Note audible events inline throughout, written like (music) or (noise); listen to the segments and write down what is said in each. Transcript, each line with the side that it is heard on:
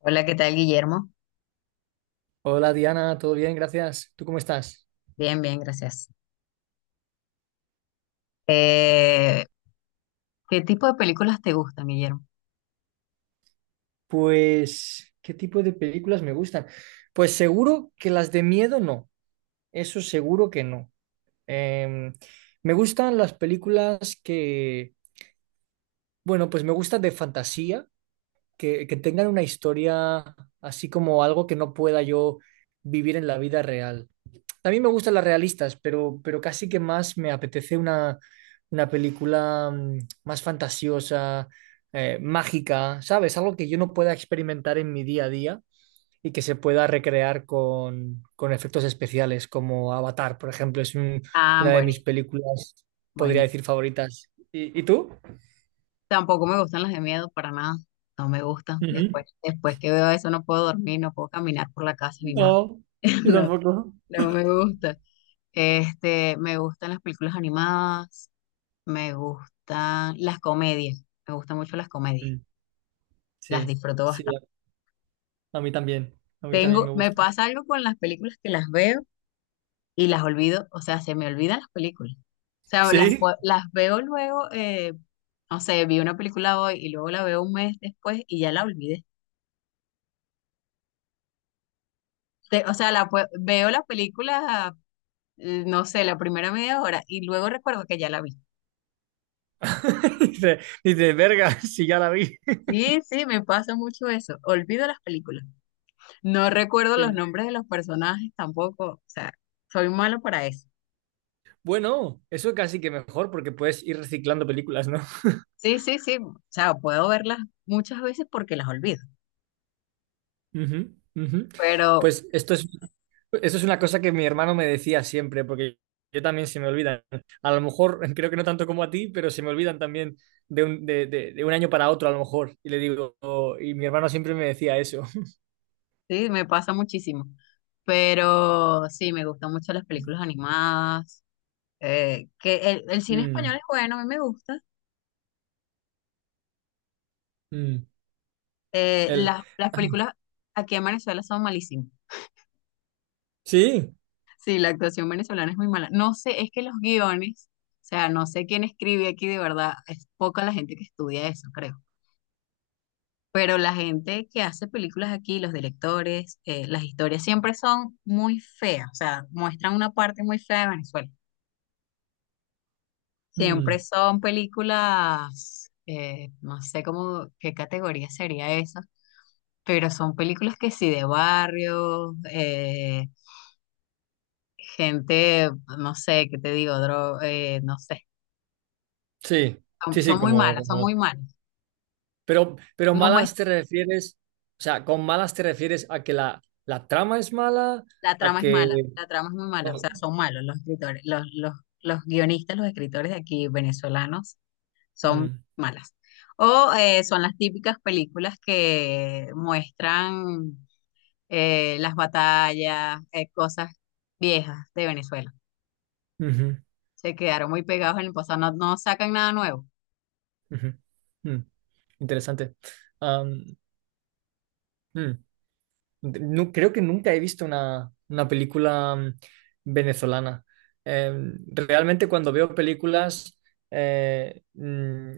left: Hola, ¿qué tal, Guillermo?
right: Hola Diana, ¿todo bien? Gracias. ¿Tú cómo estás?
left: Bien, bien, gracias. Eh, ¿Qué tipo de películas te gustan, Guillermo?
right: Pues, ¿qué tipo de películas me gustan? Pues seguro que las de miedo no, eso seguro que no. Em, Me gustan las películas que, bueno, pues me gustan de fantasía, que tengan una historia así como algo que no pueda yo vivir en la vida real. También me gustan las realistas, pero casi que más me apetece una película más fantasiosa, mágica, ¿sabes? Algo que yo no pueda experimentar en mi día a día y que se pueda recrear con efectos especiales, como Avatar, por ejemplo,
left: Ah,
right: una de mis
left: buenísimo,
right: películas, podría
left: buenísimo.
right: decir, favoritas. ¿Y tú?
left: Tampoco me gustan las de miedo para nada. No me gustan.
right: Ujú.
left: Después que veo eso no puedo dormir, no puedo caminar por la casa ni nada.
right: No, yo
left: (laughs)
right: tampoco.
left: No, no me gusta. Este, me gustan las películas animadas, me gustan las comedias, me gustan mucho las comedias,
right: Mm.
left: las
right: Sí,
left: disfruto
right: sí,
left: bastante.
right: a mí también
left: Tengo,
right: me
left: me
right: gusta.
left: pasa algo con las películas que las veo y las olvido, o sea, se me olvidan las películas. O sea,
right: ¿Sí?
left: las veo luego, no sé, vi una película hoy y luego la veo un mes después y ya la olvidé. O sea, veo la película, no sé, la primera media hora y luego recuerdo que ya la vi.
right: (laughs) dice, dice verga, (laughs) si ya la vi.
left: Sí, sí, me pasa mucho eso. Olvido las películas. No recuerdo los
right: (laughs)
left: nombres de los personajes tampoco. O sea, soy malo para eso.
right: Bueno, eso casi que mejor porque puedes ir reciclando películas, ¿no?
left: Sí, sí, sí. O sea, puedo verlas muchas veces porque las olvido.
right: (laughs) Ujú, ujú.
left: Pero,
right: Pues esto es una cosa que mi hermano me decía siempre, porque yo también se me olvidan. A lo mejor, (laughs) creo que no tanto como a ti, pero se me olvidan también de un año para otro, a lo mejor. Y le digo, y mi hermano siempre me decía eso. (laughs)
left: sí, me pasa muchísimo. Pero sí, me gustan mucho las películas animadas. Que el cine español
right: Mm,
left: es bueno, a mí me gusta.
right: mm. Él,
left: Las películas aquí en Venezuela son malísimas.
right: sí,
left: Sí, la actuación venezolana es muy mala. No sé, es que los guiones, o sea, no sé quién escribe aquí de verdad. Es poca la gente que estudia eso, creo. Pero la gente que hace películas aquí, los directores, las historias siempre son muy feas. O sea, muestran una parte muy fea de Venezuela. Siempre
right: mm,
left: son películas, no sé cómo, qué categoría sería esa, pero son películas que sí de barrio, gente, no sé, qué te digo, no sé,
right: sí,
left: son,
right: sí,
left: son
right: sí,
left: muy
right: como,
left: malas, son
right: como
left: muy malas.
right: Pero
left: No
right: malas
left: muest-
right: te refieres, o sea, con malas te refieres a que la trama es mala,
left: La
right: a
left: trama es
right: que...
left: mala, la trama es muy mala, o
right: oh,
left: sea, son malos los escritores, los guionistas, los escritores de aquí venezolanos son
right: mm,
left: malas. O Son las típicas películas que muestran las batallas, cosas viejas de Venezuela.
right: ujú,
left: Se quedaron muy pegados en el pasado, no, no sacan nada nuevo.
right: ujú, mm, interesante. Am, mm. No creo que nunca he visto una película venezolana. Eh, Realmente cuando veo películas, eh, mm,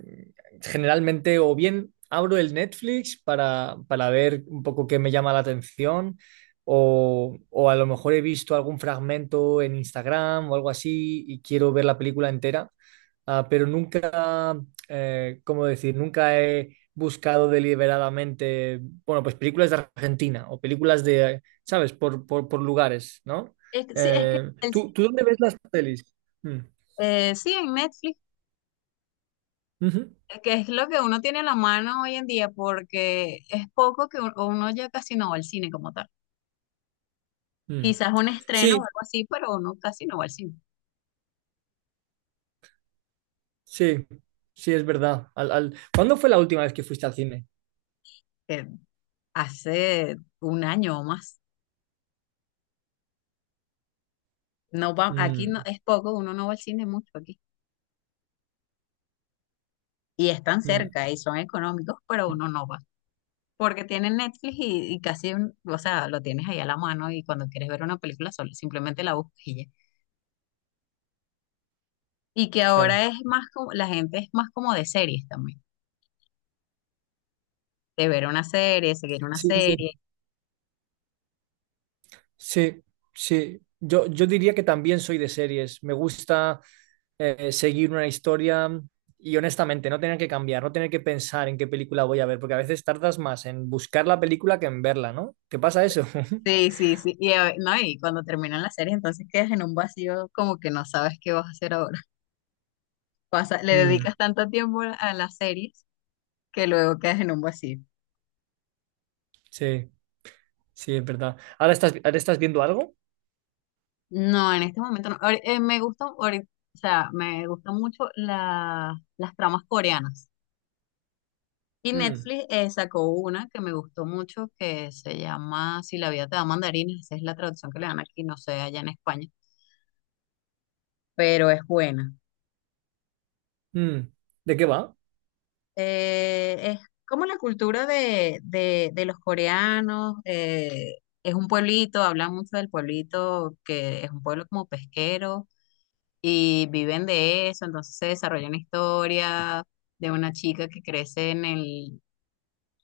right: generalmente o bien abro el Netflix para ver un poco qué me llama la atención, o a lo mejor he visto algún fragmento en Instagram o algo así y quiero ver la película entera. Ah, pero nunca, ¿cómo decir? Nunca he buscado deliberadamente, bueno, pues películas de Argentina o películas de, ¿sabes? Por lugares, ¿no?
left: Sí, es que
right: ¿Tú dónde ves las pelis? Mm,
left: sí, en Netflix,
right: ujú,
left: que es lo que uno tiene en la mano hoy en día, porque es poco que uno ya casi no va al cine como tal.
right: mm.
left: Quizás un estreno o
right: Sí,
left: algo así, pero uno casi no va al cine.
right: sí, sí, es verdad. ¿Cuándo fue la última vez que fuiste al cine?
left: Eh, Hace un año o más. No va, aquí no,
right: Mm,
left: es poco, uno no va al cine mucho aquí. Y están
right: mm,
left: cerca y son económicos, pero
right: mm,
left: uno no va. Porque tienes Netflix y casi, o sea, lo tienes ahí a la mano y cuando quieres ver una película solo, simplemente la buscas y ya. Y que
right: claro.
left: ahora es más como, la gente es más como de series también, de ver una serie, seguir una
right: Sí. sí.
left: serie.
right: Sí, sí. Yo diría que también soy de series. Me gusta seguir una historia y honestamente no tener que cambiar, no tener que pensar en qué película voy a ver, porque a veces tardas más en buscar la película que en verla, ¿no? ¿Qué pasa eso? (laughs)
left: Sí, sí, sí. No, y cuando terminan las series, entonces quedas en un vacío como que no sabes qué vas a hacer ahora. (laughs) Le
right: Mm,
left: dedicas tanto tiempo a las series que luego quedas en un vacío.
right: sí, sí, es verdad. ¿Ahora estás viendo algo?
left: No, en este momento no. Me gusta, o sea, me gustan mucho las tramas coreanas. Y
right: Mm,
left: Netflix sacó una que me gustó mucho que se llama Si la vida te da mandarines, esa es la traducción que le dan aquí, no sé, allá en España, pero es buena.
right: mm. ¿De qué va?
left: Es como la cultura de los coreanos, es un pueblito, hablan mucho del pueblito, que es un pueblo como pesquero y viven de eso, entonces se desarrolla una historia de una chica que crece en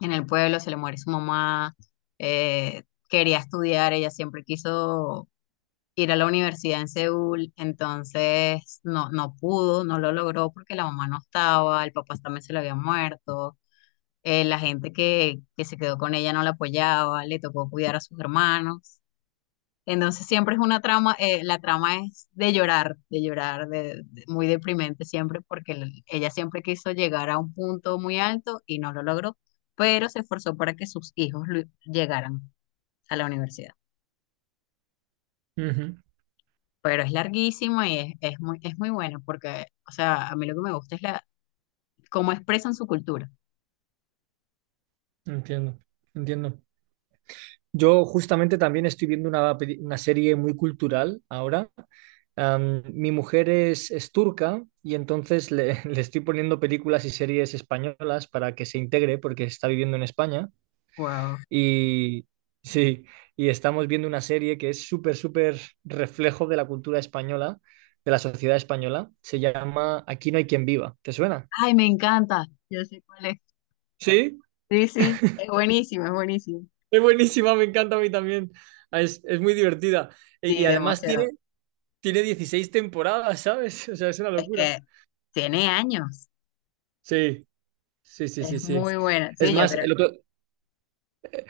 left: en el pueblo, se le muere su mamá, eh, quería estudiar, ella siempre quiso ir a la universidad en Seúl, entonces no, no pudo, no lo logró porque la mamá no estaba, el papá también se le había muerto, la gente que se quedó con ella no la apoyaba, le tocó cuidar a sus hermanos. Entonces siempre es una trama, la trama es de llorar, muy deprimente siempre, porque ella siempre quiso llegar a un punto muy alto y no lo logró, pero se esforzó para que sus hijos llegaran a la universidad.
right: Ujú.
left: Pero es larguísima y es muy buena, porque, o sea, a mí lo que me gusta es la, cómo expresan su cultura.
right: Entiendo, entiendo. Yo justamente también estoy viendo una serie muy cultural ahora. Mi mujer es turca y entonces (laughs) le estoy poniendo películas y series españolas para que se integre porque está viviendo en España.
left: Wow.
right: Y (laughs) sí, y estamos viendo una serie que es súper, súper reflejo de la cultura española, de la sociedad española. Se llama Aquí no hay quien viva. ¿Te suena?
left: Ay, me encanta. Yo sé cuál es.
right: Sí,
left: Sí, sí, es buenísimo, es buenísimo.
right: es buenísima, me encanta a mí también. Es muy divertida. Y
left: Sí,
right: además tiene...
left: demasiado.
right: Tiene 16 temporadas, ¿sabes? (laughs) O sea, es una
left: Es
right: locura.
left: que tiene años.
right: Sí, sí, sí, sí,
left: Es
right: sí.
left: muy buena.
right: Es
left: Sí, yo
right: más,
left: creo.
right: el otro,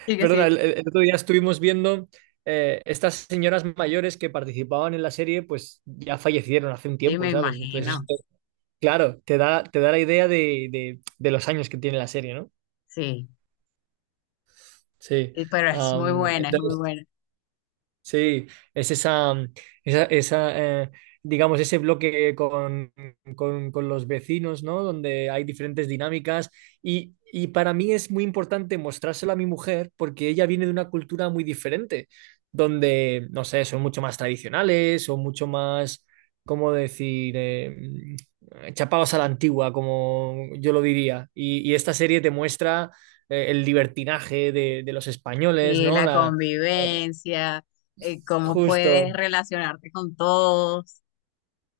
left: Sí, que
right: perdona,
left: sí.
right: el otro día estuvimos viendo estas señoras mayores que participaban en la serie, pues ya fallecieron hace un
left: Sí,
right: tiempo,
left: me
right: ¿sabes? Entonces, eso,
left: imagino.
right: claro, te da la idea de, de los años que tiene la serie, ¿no?
left: Sí,
right: Sí.
left: y- pero es muy buena, es muy
right: Entonces,
left: buena.
right: sí, es esa, digamos, ese bloque con, con los vecinos, ¿no? Donde hay diferentes dinámicas y para mí es muy importante mostrárselo a mi mujer porque ella viene de una cultura muy diferente, donde, no sé, son mucho más tradicionales, son mucho más, ¿cómo decir? Chapados a la antigua, como yo lo diría. Y esta serie te muestra el libertinaje de los españoles,
left: Sí,
right: ¿no?
left: la
right: La,
left: convivencia, cómo puedes
right: justo.
left: relacionarte con todos.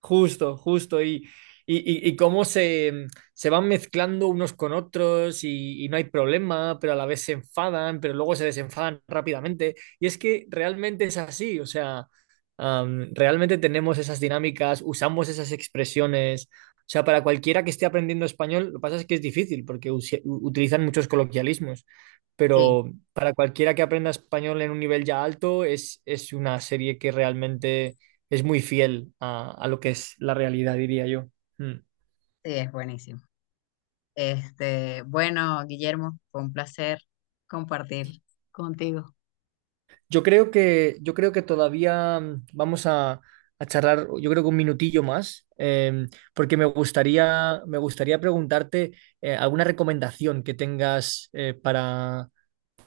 right: Justo, justo. Y cómo se van mezclando unos con otros y no hay problema, pero a la vez se enfadan, pero luego se desenfadan rápidamente. Y es que realmente es así, o sea, realmente tenemos esas dinámicas, usamos esas expresiones. O sea, para cualquiera que esté aprendiendo español, lo que pasa es que es difícil porque utilizan muchos coloquialismos,
left: Sí,
right: pero para cualquiera que aprenda español en un nivel ya alto, es una serie que realmente es muy fiel a lo que es la realidad, diría yo. Mm.
left: sí, es buenísimo. Este, bueno, Guillermo, fue un placer compartir contigo.
right: Yo creo que todavía vamos a charlar, yo creo que un minutillo más, porque me gustaría preguntarte alguna recomendación que tengas para,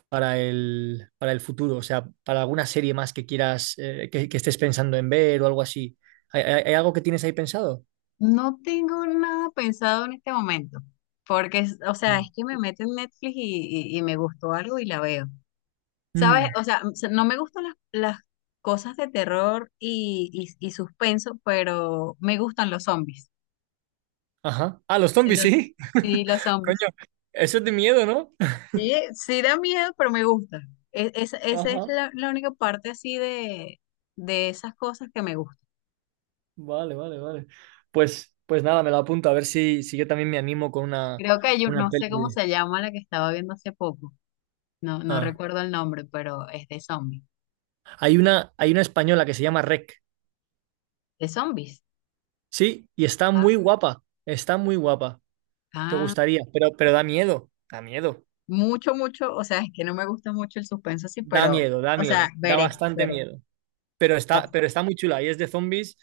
right: para el, para el futuro, o sea, para alguna serie más que quieras, que estés pensando en ver o algo así. ¿Hay algo que tienes ahí pensado?
left: No tengo nada pensado en este momento, porque, o sea, es
right: Mm.
left: que me meto en Netflix y, y me gustó algo y la veo. ¿Sabes?
right: Mm,
left: O sea, no me gustan las cosas de terror y suspenso, pero me gustan los zombies.
right: ajá. Ah, los zombies,
left: Entonces,
right: sí.
left: sí,
right: (laughs)
left: los zombies.
right: Coño, eso es de miedo, ¿no?
left: Sí, sí da miedo, pero me gusta. Esa es
right: Ajá,
left: la, la única parte así de esas cosas que me gustan.
right: vale, vale, vale. Pues nada, me lo apunto a ver si yo también me animo con una,
left: Creo que hay
right: una
left: no
right: peli.
left: sé cómo se llama la que estaba viendo hace poco. No, no
right: Ah.
left: recuerdo el nombre, pero es de zombies.
right: Hay una española que se llama Rec,
left: ¿De zombies?
right: sí, y está muy guapa, está muy guapa. Te
left: Ah,
right: gustaría, pero da miedo, da miedo,
left: mucho, mucho. O sea, es que no me gusta mucho el suspenso así,
right: da
left: pero,
right: miedo, da
left: o
right: miedo,
left: sea,
right: da
left: veré,
right: bastante
left: veré.
right: miedo. Pero está muy chula y es de zombies,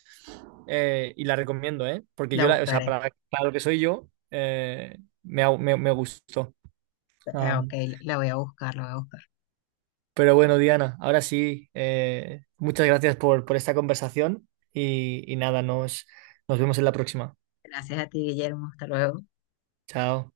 right: y la recomiendo, ¿eh? Porque
left: La
right: yo, la, o sea,
left: buscaré.
right: para lo que soy yo, me gustó.
left: Ah, ok, la voy a buscar, la voy a buscar.
right: Pero bueno, Diana, ahora sí, muchas gracias por esta conversación y nada, nos vemos en la próxima.
left: Gracias a ti, Guillermo. Hasta luego.
right: Chao.